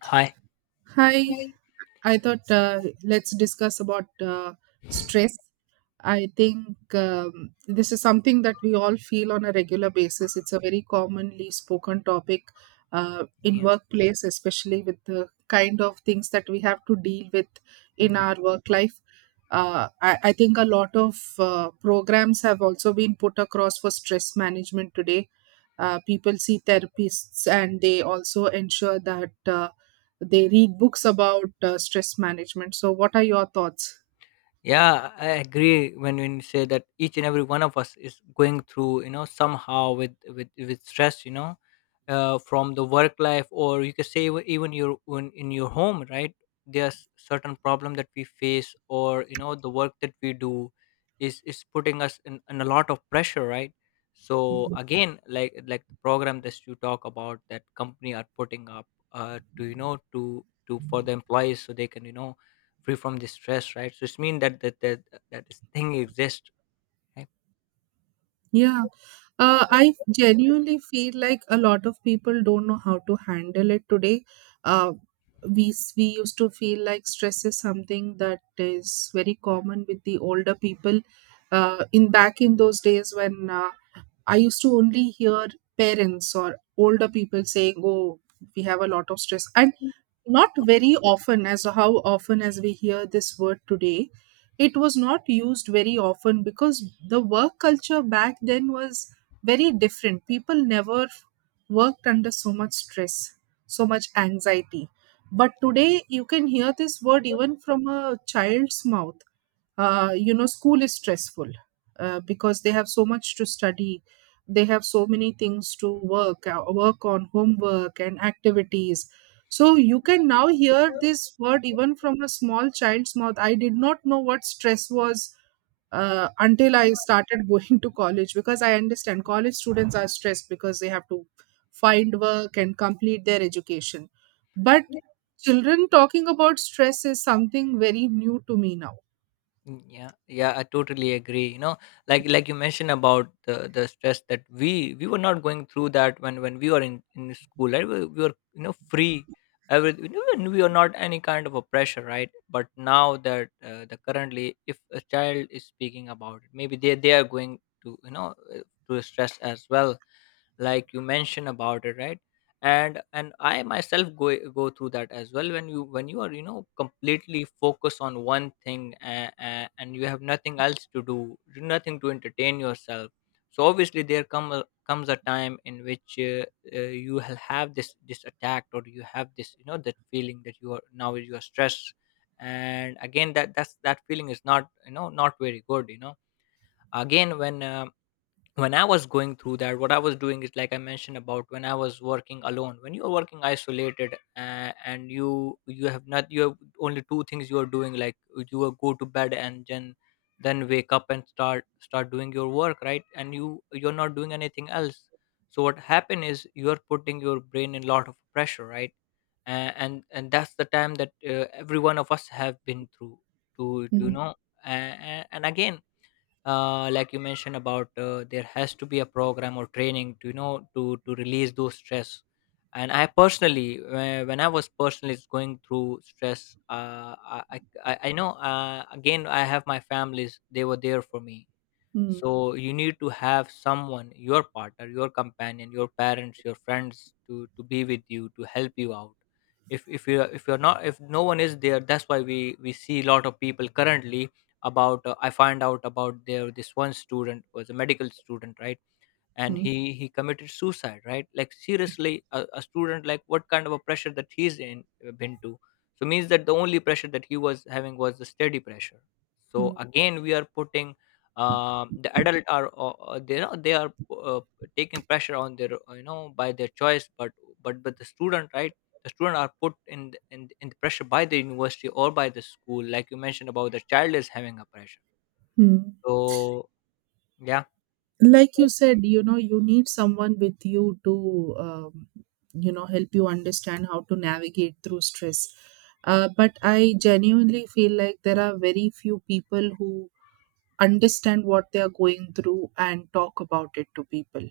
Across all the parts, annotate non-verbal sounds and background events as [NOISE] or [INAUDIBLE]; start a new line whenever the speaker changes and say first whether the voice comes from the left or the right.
left: Hi.
right: Hi,
left: Right.
right: I thought let's discuss about stress. I think this is something that we all feel on a regular basis. It's a very commonly spoken topic in
left: Yeah.
right: workplace, especially with the kind of things that we have to deal with in
left: Mhm.
right: our work life. I think a lot of programs have also been put across for stress management today. People see therapists and they also ensure that. They read books about stress management, so what are your thoughts?
left: Yeah, I agree when you say that each and every one of us is going through, you know, somehow with with stress, you know, from the work life, or you can say even your when in your home, right? There's certain problem that we face, or you know the work that we do is putting us in a lot of pressure, right? So
right: Mm.
left: again, like the program that you talk about that company are putting up to you know to for the employees, so they can you know free from the stress, right? So it's mean that that that this thing exists, right?
right: Yeah, I genuinely feel like a lot of people don't know how to handle it today. uh, we used to feel like stress is something that is very common with the older people, in back in those days when I used to only hear parents or older people saying, oh, we have a lot of stress, and not very often as how often as we hear this word today. It was not used very often because the work culture back then was very different. People never worked under so much stress, so much anxiety. But today you can hear this word even from a child's mouth. You know, school is stressful because they have so much to study. They have so many things to work on, homework and activities. So you can now hear this word even from a small child's mouth. I did not know what stress was until I started [LAUGHS] going to college, because I understand college students are stressed because they have to find work and complete their education. But
left: Yeah.
right: children talking about stress is something very new to me now.
left: Mm, yeah, yeah, I totally agree. You know, like you mentioned about the stress that we were not going through that when we were in school, right? We were you know free. Every, we were not any kind of a pressure, right? But now that the currently, if a child is speaking about it, maybe they are going to you know to stress as well, like you mentioned about it, right? And I myself go through that as well, when you are you know completely focused on one thing, and you have nothing else to do, nothing to entertain yourself. So obviously there comes a time in which you will have this this attack, or you have this you know that feeling that you are now you are stressed. And again that that's that feeling is not you know not very good, you know. Again when I was going through that, what I was doing is, like I mentioned about, when I was working alone, when you're working isolated, and you have not, you have only two things you are doing, like you will go to bed and then wake up and start doing your work, right? And you you're not doing anything else. So what happen is, you're putting your brain in a lot of pressure, right? And that's the time that every one of us have been through to you
right: Mhm.
left: know. And again like you mentioned about there has to be a program or training to you know to release those stress. And I personally when I was personally going through stress, I know, again I have my families, they were there for me.
right: Hmm.
left: So you need to have someone, your partner, your companion, your parents, your friends to be with you, to help you out. If you if you're not, if no one is there, that's why we see a lot of people currently about. I find out about there, this one student was a medical student, right? And
right: Hmm,
left: he committed suicide, right? Like, seriously, a student, like what kind of a pressure that he's in, been to. So means that the only pressure that he was having was the steady pressure. So
right: hmm,
left: again, we are putting the adult are they are they are uh, taking pressure on their you know, by their choice. But the student, right? The student are put in the- in the pressure by the university or by the school, like you mentioned about, the child is having a pressure.
right: hmm.
left: So yeah.
right: Like you said, you know, you need someone with you to, you know, help you understand how to navigate through stress. But I genuinely feel like there are very few people who understand what they are going through and talk about it to people,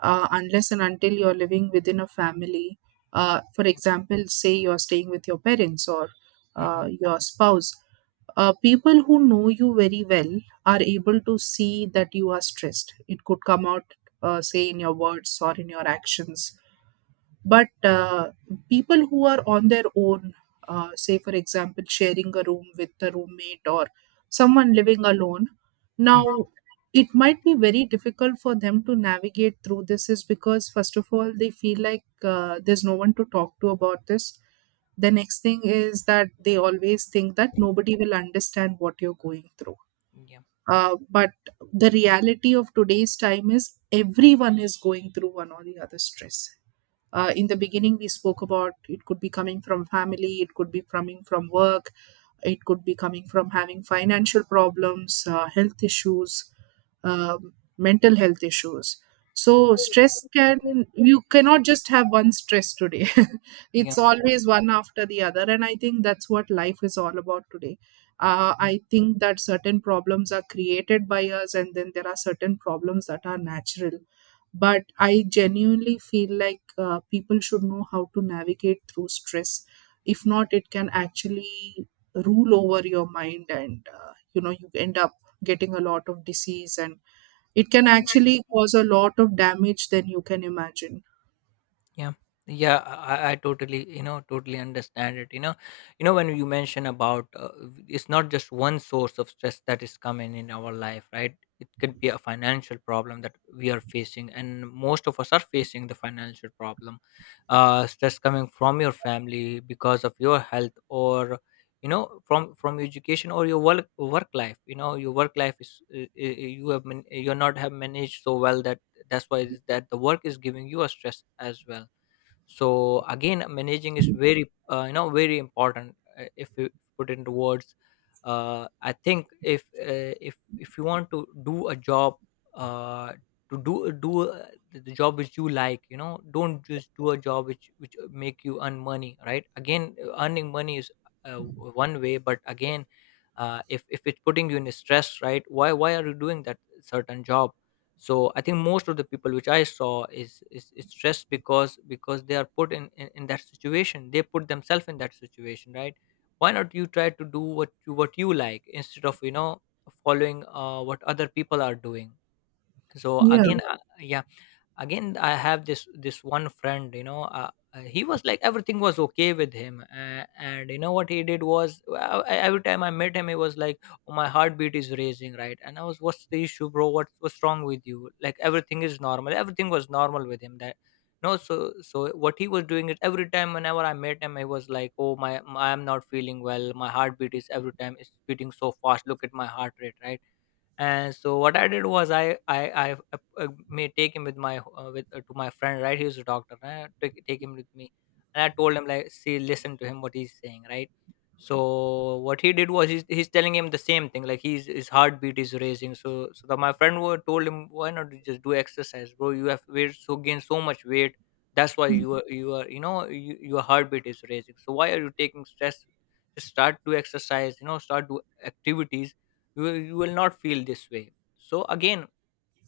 right: unless and until you're living within a family. For
left: Yeah.
right: example, say you're staying with your parents or
left: Mhm.
right: your spouse, people who know you very well are able to see that you are stressed. It could come out say in your words or in your actions. But people who are on their own, say for example, sharing a room with a roommate, or someone living alone,
left: Mhm.
right: now it might be very difficult for them to navigate through this, is because, first of all, they feel like there's no one to talk to about this. The next thing is that they always think that nobody will understand what you're going through.
left: Yeah.
right: But the reality of today's time is everyone is going through one or the other stress. In the beginning we spoke about it could be coming from family, it could be coming from work, it could be coming from having financial problems, health issues, mental health issues. So stress can, you cannot just have one stress today. [LAUGHS] It's always one after the other, and I think that's what life is all about today. I think that certain problems are created by us, and then there are certain problems that are natural. But I genuinely feel like people should know how to navigate through stress. If not, it can actually rule over your mind, and you know, you end up getting a lot of disease, and it can actually cause a lot of damage than you can imagine.
left: Yeah. Yeah, I totally you know totally understand it, you know. You know when you mention about, it's not just one source of stress that is coming in our life, right? It could be a financial problem that we are facing, and most of us are facing the financial problem. Uh, stress coming from your family, because of your health, or you know, from your education or your work, work life. You know your work life is you have man- you're not have managed so well that that's why is that the work is giving you a stress as well. So again, managing is very you know very important. If you put into words, I think, if you want to do a job, uh, to do the job which you like, you know. Don't just do a job which make you earn money, right? Again, earning money is uh, one way, but again if it's putting you in a stress, right, why are you doing that certain job? So I think most of the people which I saw is is stressed because they are put in that situation, they put themselves in that situation, right? Why not you try to do what you like, instead of you know following what other people are doing? So
right: Yeah.
left: again, yeah. Yeah. Again, I have this this one friend, you know, he was like, everything was okay with him, and you know what he did was, I- every time I met him, he was like, oh, my heartbeat is raising, right? And I was, what's the issue bro, what's wrong with you, like, everything is normal, everything was normal with him, that no. So so what he was doing is, every time, whenever I met him, he was like, oh my, I am not feeling well, my heartbeat is every time is beating so fast, look at my heart rate, right? And so what I did was i may take him with my with to my friend, right? He was a doctor, and I took, take him with me, and I told him, like, see, listen to him what he's saying, right? So what he did was, he's telling him the same thing, like, he's his heartbeat is raising, so so that my friend were, told him, why not you just do exercise bro? You have weight, so gain so much weight, that's why you are you are you know you, your heartbeat is raising. So why are you taking stress? Just start to exercise, you know. Start do activities, you will not feel this way. So again,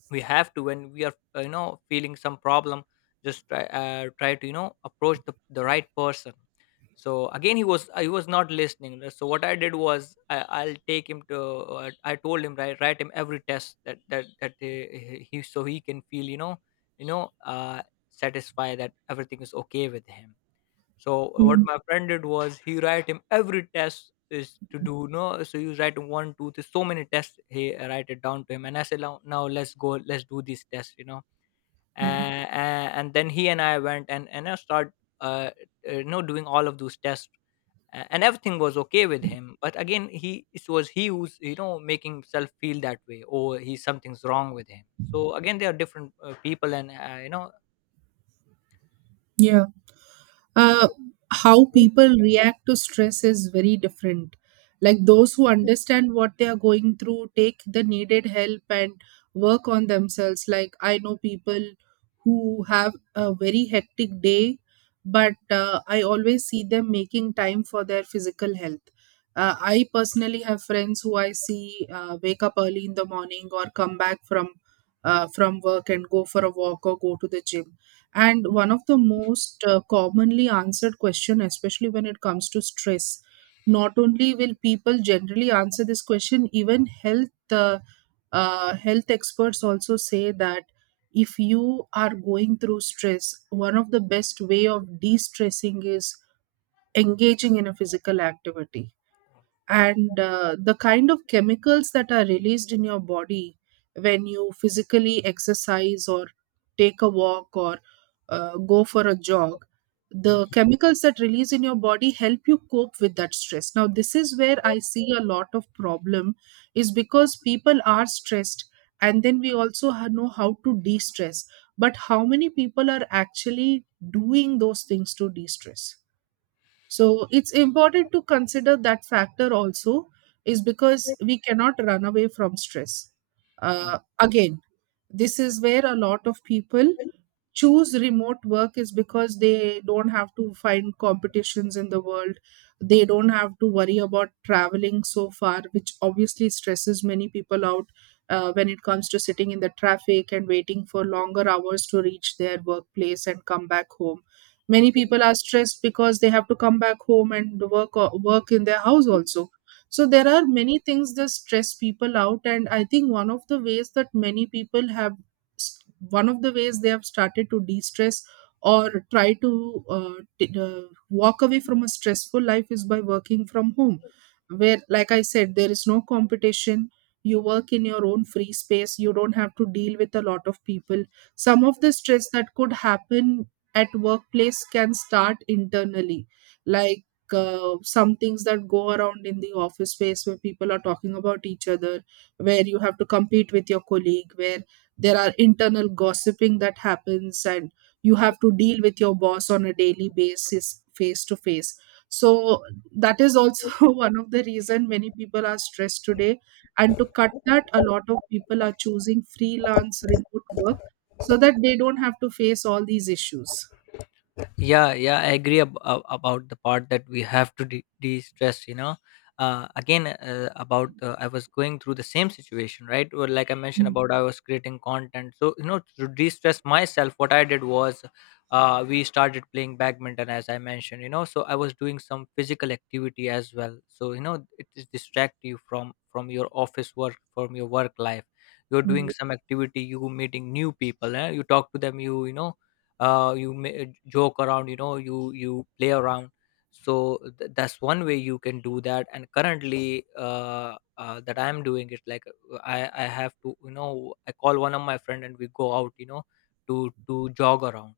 left: we have to, when we are you know feeling some problem, just try try to you know approach the right person. So again, he was not listening. So what I did was, I, I'll take him to I told him, right, write him every test, that that he, so he can feel you know, you know satisfy that everything is okay with him. So what my friend did was, he write him every test is to do, no? So you write him one two three, so many tests, he write it down to him, and I said, now, now let's go, let's do these tests, you know.
right: Mm.
left: and, and then he and I went, and I start uh, you know doing all of those tests. Uh, and everything was okay with him, but again, he, it was he who's you know making himself feel that way, or he, something's wrong with him. So again, there are different people and you know, yeah.
right: Yeah. uh, how people react to stress is very different. Like those who understand what they are going through, take the needed help and work on themselves. Like I know people who have a very hectic day, but I always see them making time for their physical health. I personally have friends who I see wake up early in the morning or come back from work and go for a walk or go to the gym. And one of the most commonly answered question, especially when it comes to stress, not only will people generally answer this question, even health experts also say that if you are going through stress, one of the best way of de-stressing is engaging in a physical activity. And the kind of chemicals that are released in your body when you physically exercise or take a walk or go for a jog,
left: Mhm.
right: the chemicals that release in your body help you cope with that stress. Now this is where I see a lot of problem, is because people are stressed, and then we also know how to de-stress, but how many people are actually doing those things to de-stress? So it's important to consider that factor also, is because we cannot run away from stress. Again, this is where a lot of people choose remote work, is because they don't have to find competitions in the world. They don't have to worry about traveling so far, which obviously stresses many people out, when it comes to sitting in the traffic and waiting for longer hours to reach their workplace and come back home. Many people are stressed because they have to come back home and work in their house also. So there are many things that stress people out, and I think one of the ways that many people have, one of the ways they have started to de-stress or try to t- uh, walk away from a stressful life is by working from home, where like I said, there is no competition. You work in your own free space, you don't have to deal with a lot of people. Some of the stress that could happen at workplace can start internally, like some things that go around in the office space where people are talking about each other, where you have to compete with your colleague, where there are internal gossiping that happens, and you have to deal with your boss on a daily basis face to face. So that is also [LAUGHS] one of the reason many people are stressed today, and to cut that, a lot of people are choosing freelance remote work so that they don't have to face all these issues.
left: Yeah, I agree about the part that we have to de-stress, you know. Uh, again about I was going through the same situation, right? Or like I mentioned about, I was creating content, so you know, to de-stress myself, what I did was we started playing badminton, as I mentioned, you know. So I was doing some physical activity as well, so you know it is distract you from your office work, from your work life. You're
right: Mm,
left: doing some activity, you meeting new people, eh? You talk to them, you may joke around, you you play around. So that's one way you can do that. And currently, that I'm doing it like, I have to, I call one of my friend and we go out, to jog around.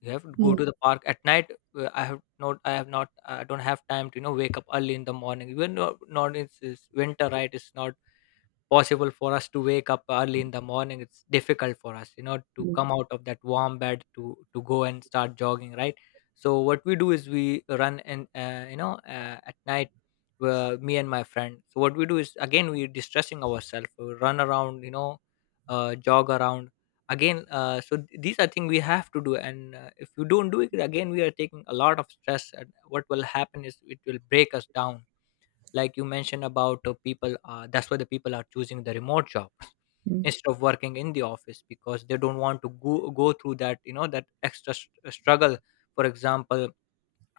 left: You have to go
right: mm,
left: to the park at night. I have not, I don't have time to, wake up early in the morning, even though not, it's winter, right? It's not possible for us to wake up early in the morning. It's difficult for us, to
right: mm,
left: come out of that warm bed to go and start jogging, right? So what we do is we run, and at night, me and my friend. So what we do is, again, we're distressing ourselves. We run around, jog around. These are things we have to do. And if you don't do it, again, we are taking a lot of stress, and what will happen is it will break us down. Like you mentioned about people, that's why the people are choosing the remote jobs [LAUGHS]
right: mm.
left: instead of working in the office, because they don't want to go through that, that extra struggle. For example,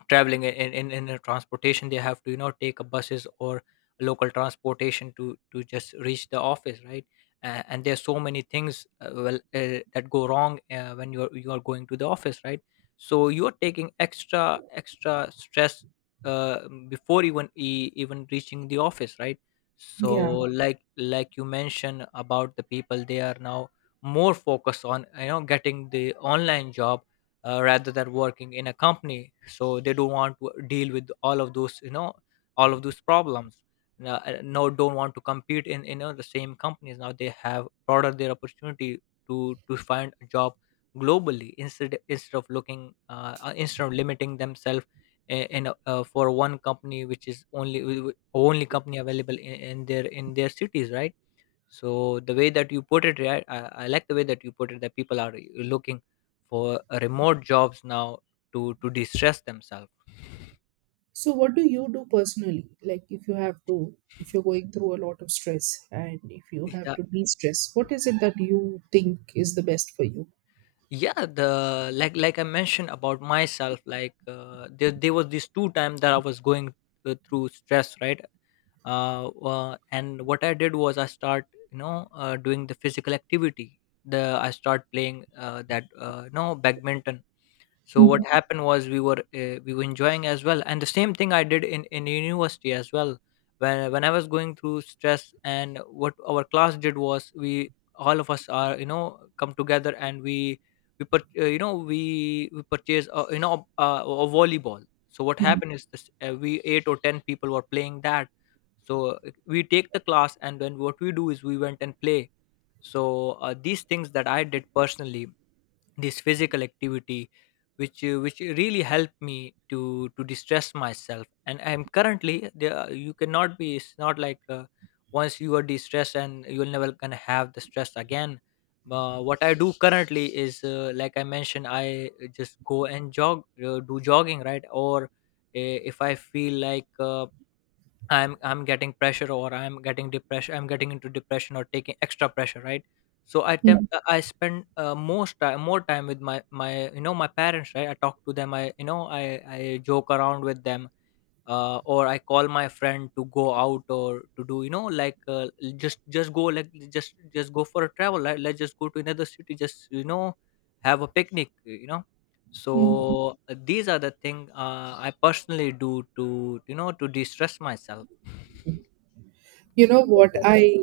left: traveling in in a transportation, they have to, take a buses or local transportation to just reach the office, right? And there's so many things, that go wrong when you're going to the office, right? So you're taking extra stress, uh, before even even reaching the office, right? So,
right: Yeah.
left: like you mentioned about the people, they are now more focused on, getting the online job, rather than working in a company. So they don't want to deal with all of those, all of those problems. Now, no, don't want to compete in, the same companies. Now they have broader their opportunity to find a job globally, instead of looking, instead of limiting themselves in a, for one company, which is only only company available in their cities, right? So the way that you put it, right? I like the way that you put it, that people are looking for remote jobs now to distress themselves.
right: So, what do you do personally? Like, if you have to, if you're going through a lot of stress and if you have
left: Yeah,
right: to de stress, what is it that you think is the best for you?
left: yeah. The, like I mentioned about myself, like, there there was this two time that I was going through stress, right? And what I did was I start, doing the physical activity. The I start playing that, no, badminton. So
right: Hmm.
left: what happened was, we were enjoying as well. And the same thing I did in university as well, when I was going through stress. And what our class did was, we, all of us are, come together, and we put you know we purchase, a volleyball. So what
right: Hmm.
left: happened is this, we eight or ten people were playing that. So we take the class, and then what we do is we went and play. So these things that I did personally, this physical activity, which really helped me to distress myself. And I'm currently there. You cannot be, it's not like, once you are distressed and you're never gonna have the stress again. What I do currently is, like I mentioned, I just go and jog, do jogging, right? Or if I feel like, I'm getting pressure, or I'm getting depression, I'm getting into depression or taking extra pressure, right? So
right: Hmm.
left: I spend, most time, more time with my my you know, my parents, right? I talk to them, I you know I joke around with them. Or I call my friend to go out, or to do, like, just go for a travel. Let's just go to another city. Just, have a picnic, you know?
right: Hmm.
left: So these are the thing, I personally do to, to de-stress myself.
right: You know what? I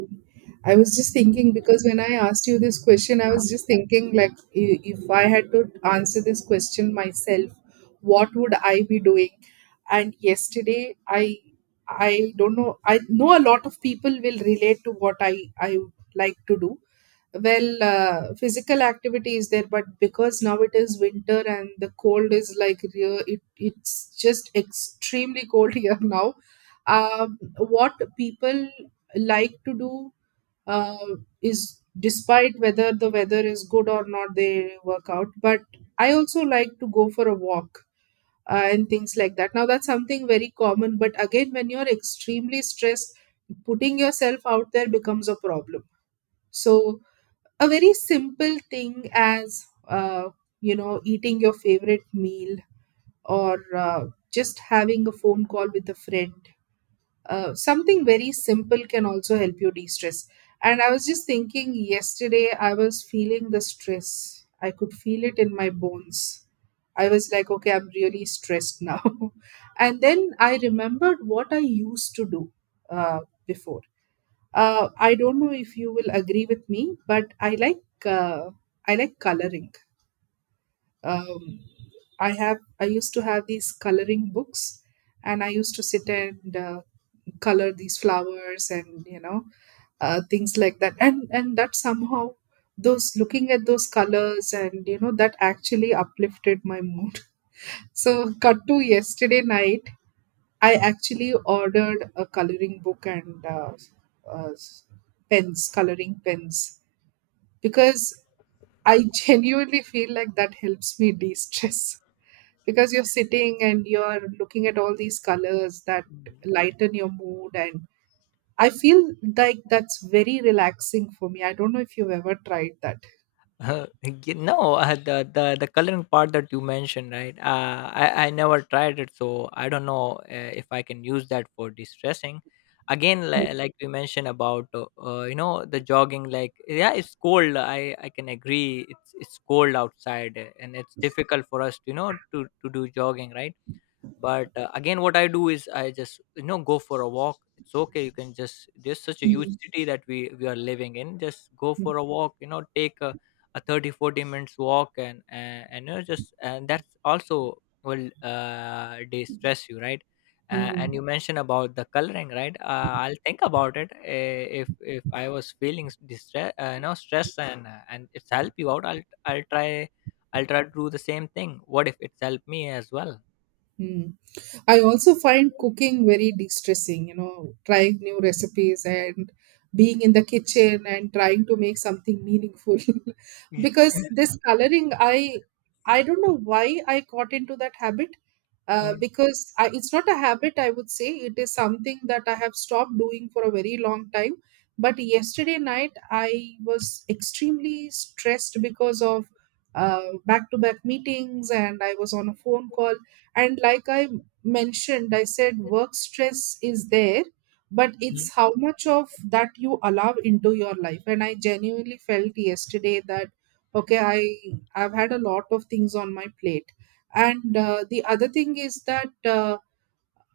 right: I was just thinking, because when I asked you this question, I was just thinking like, if I had to answer this question myself, what would I be doing? And yesterday, I don't know. I know a lot of people will relate to what I like to do. Well, physical activity is there, but because now it is winter and the cold is like real, it's just extremely cold [LAUGHS] here now. um, what people like to do uh, is despite whether the weather is good or not, they work out. But I also like to go for a walk and things like that. Now that's something very common, but again, when you're extremely stressed, putting yourself out there becomes a problem. So a very simple thing as you know, eating your favorite meal, or just having a phone call with a friend, something very simple can also help you de stress. And I was just thinking yesterday, I was feeling the stress. I could feel it in my bones. I was like, okay, I'm really stressed now. [LAUGHS] And then I remembered what I used to do uh, before. I don't know if you will agree with me, but I like coloring. Um, I used to have these coloring books, and I used to sit and color these flowers, and you know, things like that, and that somehow, those, looking at those colors, and you know, that actually uplifted my mood. [LAUGHS] So cut to yesterday night, I actually ordered a coloring book and uh, pens, coloring pens, because I [LAUGHS] genuinely feel like that helps me de-stress, [LAUGHS] because you're sitting and you're looking at all these colors that lighten your mood, and I feel like that's very relaxing for me. I don't know if you've ever tried that.
left: No, the, the coloring part that you mentioned, right? I never tried it, so I don't know if I can use that for distressing. Again, like we mentioned about, you know, the jogging, like, yeah, it's cold. I can agree, it's cold outside, and it's difficult for us to, you know, to do jogging, right? But again, what I do is, I just, you know, go for a walk. It's okay. You can just, there's such a huge
right: Mm,
left: city that we are living in, just go
right: mm,
left: for a walk, you know, take a 30-40 minutes walk, and and you know just, and that's also will de stress you, right? And
right: mm,
left: you mentioned about the coloring, right? I'll think about it. If I was feeling distress, you know, stress, and it's help you out, I'll try. I'll try to do the same thing, what, if it's helped me as well.
right: mm. I also find cooking very de-stressing, you know, trying new recipes and being in the kitchen and trying to make something meaningful. [LAUGHS] Because this coloring, I don't know why I got into that habit.
left: Mhm.
right: Because it's not a habit, I would say it is something that I have stopped doing for a very long time. But yesterday night I was extremely stressed because of back-to-back meetings and I was on a phone call, and like I mentioned, I said work stress is there, but it's
left: Mhm.
right: how much of that you allow into your life. And I genuinely felt yesterday that okay, I've had a lot of things on my plate. And the other thing is that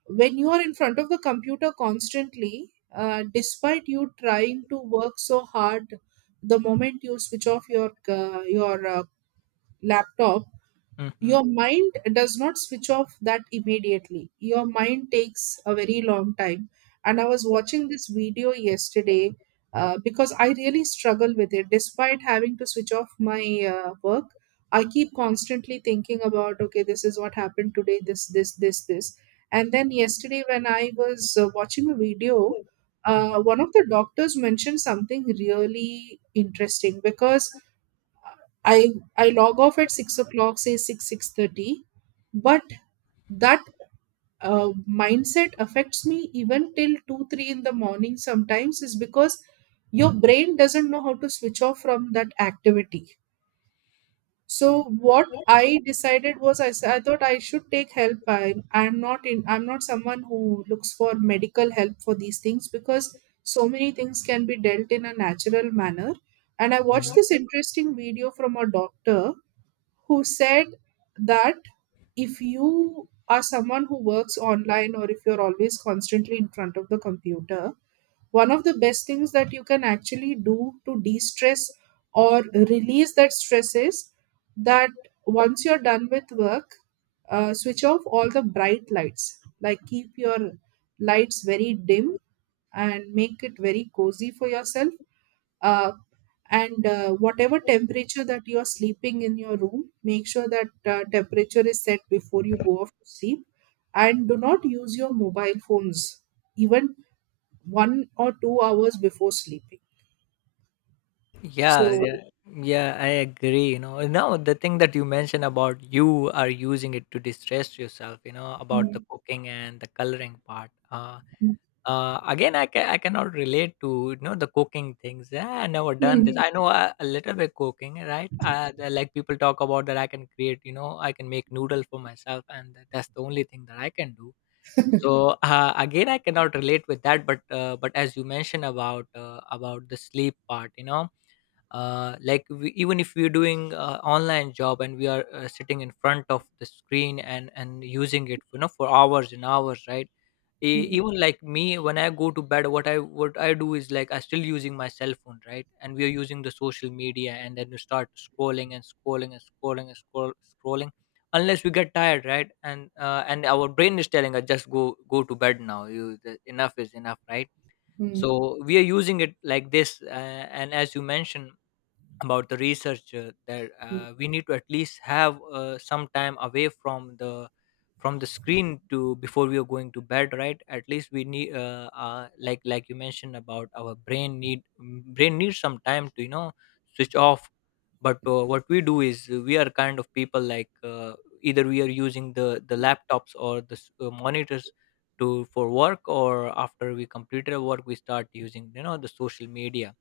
right: when you are in front of the computer constantly, despite you trying to work so hard, the moment you switch off your laptop,
left: Mhm.
right: your mind does not switch off that immediately. Your mind takes a very long time. And I was watching this video yesterday, because I really struggle with it, despite having to switch off my work, I keep constantly thinking about okay, this is what happened today, this this this this. And then yesterday when I was watching a video,
left: Mm.
right: one of the doctors mentioned something really interesting. Because I I log off at 6 o'clock, say 6, 6:30, but that mindset affects me even till 2, 3 in the morning sometimes, is because your brain doesn't know how to switch off from that activity. So what I decided was I thought I should take help. I, I'm not in, I'm not someone who looks for medical help for these things, because so many things can be dealt in a natural manner. And I watched
left: Mhm.
right: this interesting video from a doctor who said that if you are someone who works online, or if you're always constantly in front of the computer, one of the best things that you can actually do to de stress or release that stress is that once you're done with work, switch off all the bright lights. Like, keep your lights very dim and make it very cozy for yourself. uh, and whatever temperature that you are sleeping in your room, make sure that temperature is set before you go off to sleep, and do not use your mobile phones even 1 or 2 hours before sleeping.
left: Yeah,
right: So
left: yeah, yeah, I agree. You know, now the thing that you mentioned, about you are using it to distress yourself, you know, about the
right: hmm,
left: cooking and the coloring part. Again, I cannot relate to, you know, the cooking things. Yeah, I never done this. Mm, I know a little bit cooking, right? Like people talk about that I can create, you know, I can make noodle for myself, and that's the only thing that I can do. So again, I cannot relate with that, but as you mentioned about, about the sleep part, you know, like we, even if we're doing online job, and we are sitting in front of the screen and using it, you know, for hours and hours, right?
right: hmm,
left: Even like me, when I go to bed, what I what I do is, like, I still using my cell phone, right? And we are using the social media, and then you start scrolling and scrolling and scrolling and scrolling, unless we get tired, right? And and our brain is telling us just go to bed now. You the, enough is enough, right?
right: hmm,
left: So we are using it like this. And as you mentioned about the research, that we need to at least have some time away from the screen to before we are going to bed, right? At least we need, like you mentioned, about our brain need, mm, brain needs some time to, you know, switch off. But what we do is, we are kind of people like, either we are using the laptops or the monitors to for work, or after we complete our work, we start using, you know, the social media.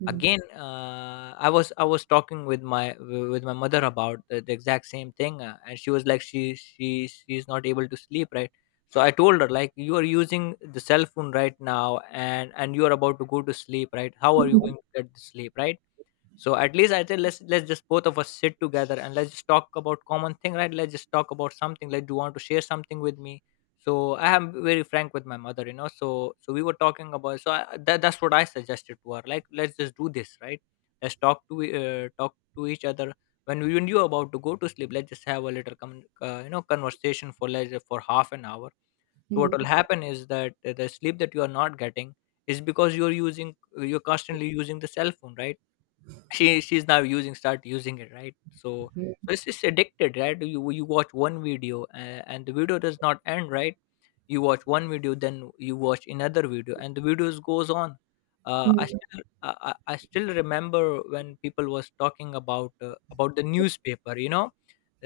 right: hmm,
left: Again, I was talking with my with my mother about the exact same thing, and she was like, she's not able to sleep, right? So I told her, like, you are using the cell phone right now, and you are about to go to sleep, right? How are you
right: hmm,
left: going to get the sleep, right? So at least I said, let's just both of us sit together, and let's just talk about common thing, right? Let's just talk about something, like, do you want to share something with me? So I am very frank with my mother, you know, so so we were talking about. So that, that's what I suggested to her, like, let's just do this, right? Let's talk to talk to each other when we knew about to go to sleep. Let's just have a little you know, conversation for like, for half an hour. So
right: hmm,
left: what will happen is that, the sleep that you are not getting, is because you're using, you're constantly using the cell phone, right? She's now using, start using it, right? So so it's just addicted, right? You watch one video, and the video does not end, right? You watch one video, then you watch another video, and the videos goes on.
right: hmm, hmm,
left: I still remember, when people was talking about, about the newspaper, you know.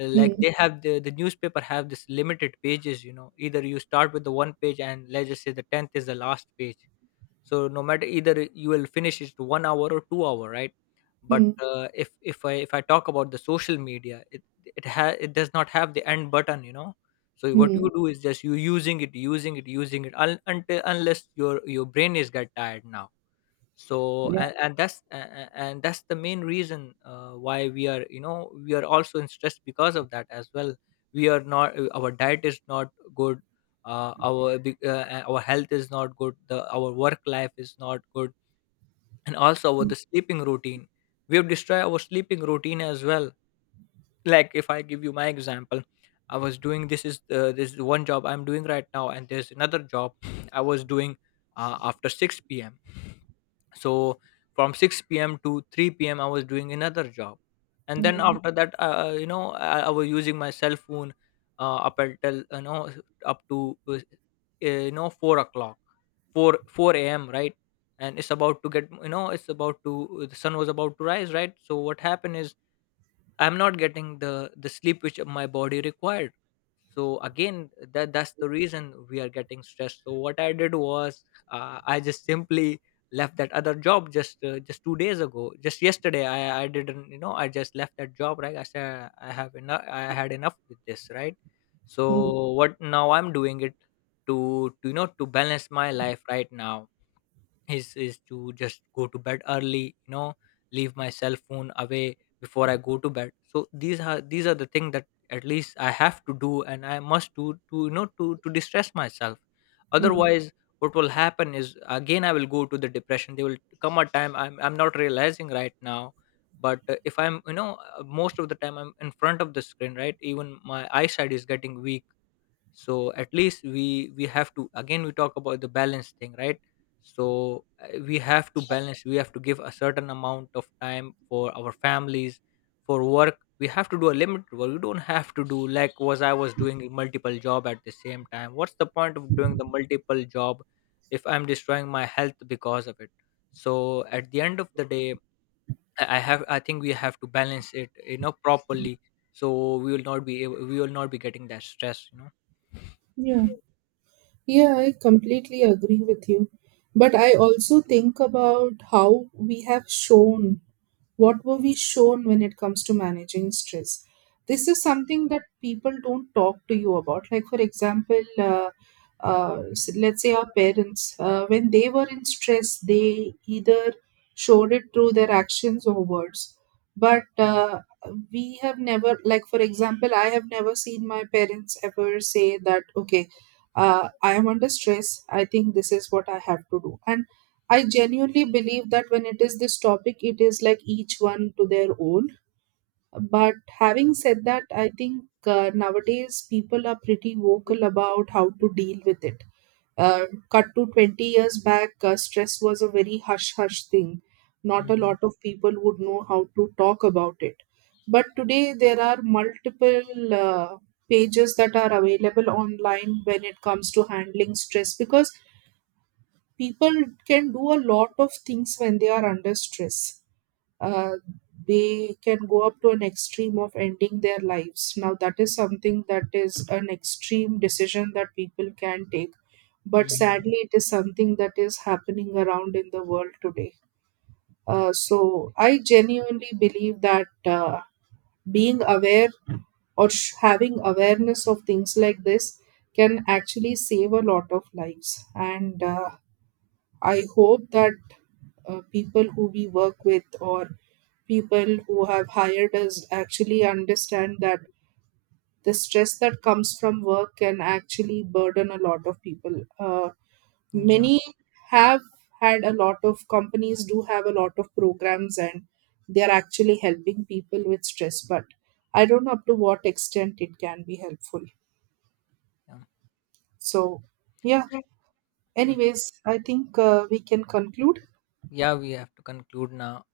left: Like,
right: hmm,
left: they have the newspaper have this limited pages, you know, either you start with the one page, and let's just say the 10th is the last page. So, no matter, either you will finish it to 1 hour or 2 hour, right? But
right: hmm,
left: if I talk about the social media, it does not have the end button, you know. So what
right: hmm,
left: you do is, just you using it, using it, using it, until, unless your your brain is get tired now. So,
right: yeah.
left: and that's and that's the main reason why we are, you know, we are also in stress because of that as well. We are not, our diet is not good, our health is not good, the our work life is not good, and also our
right: Hmm,
left: the sleeping routine. We have destroyed our sleeping routine as well. Like, if I give you my example, I was doing, this is one job I'm doing right now, and there's another job I was doing after 6 p.m. So from 6 p.m. to 3 p.m. I was doing another job. And then
right: hmm,
left: after that, you know, I was using my cell phone up until, you know, up to you know, 4 o'clock, 4 4 a.m, right? And it's about to get, you know, it's about to, the sun was about to rise, right? So what happened is, I'm not getting the sleep which my body required. So again, that that's the reason we are getting stressed. So what I did was, I just simply left that other job just, 2 days ago. Just yesterday, I didn't, you know, I just left that job. Right, I said I have enough. I had enough with this. Right.
right: hmm,
left: So what now I'm doing it to, you know, to balance my life, right now, is to just go to bed early, you know, leave my cell phone away before I go to bed. So these are, these are the things that at least I have to do, and I must do to, you know, to distress myself.
right: hmm.
left: Otherwise, what will happen is, again, I will go to the depression. There will come a time, I'm not realizing right now, but if I'm, you know, most of the time I'm in front of the screen, right, even my eyesight is getting weak. So at least we have to, again, we talk about the balance thing, right? So we have to balance, we have to give a certain amount of time for our families, for work we have to do a limited work, we don't have to do like was, I was doing multiple job at the same time. What's the point of doing the multiple job if I'm destroying my health because of it? So at the end of the day, I think we have to balance it, you know, properly. So we will not be able, we will not be getting that stress, you
right: Yeah. Yeah, I completely agree with you. But I also think about how we have shown what were we shown when it comes to managing stress. This is something that people don't talk to you about. Like, for example, let's say our parents, when they were in stress, they either showed it through their actions or words. But
left: know.
right: we have never, like for example, I have never seen my parents ever say that okay, I am under stress, I think this is what I have to do. And I genuinely believe that when it is this topic, it is like each one to their own. But having said that, I think nowadays people are pretty vocal about how to deal with it. Uh, Cut to 20 years back, stress was a very hush hush thing. Not a
left: Mhm.
right: lot of people would know how to talk about it. But today, there are multiple uh, pages that are available online when it comes to handling stress. Because people can do a lot of things when they are under stress. Uh, they can go up to an extreme of ending their lives. Now, that is something that is an extreme decision that people can take. But
left: Mhm.
right: sadly, it is something that is happening around in the world today. So, I genuinely believe that being aware, or having awareness of things like this, can actually save a lot of lives. And I hope that people who we work with, or people who have hired us, actually understand that the stress that comes from work can actually burden a lot of people.
left: Yeah,
right: Many have had, a lot of companies do have a lot of programs, and they are actually helping people with stress, but I don't know up to what extent it can be helpful.
left: yeah,
right: So, yeah,
left: okay.
right: anyways, I think we can conclude.
left: Yeah, we have to conclude now.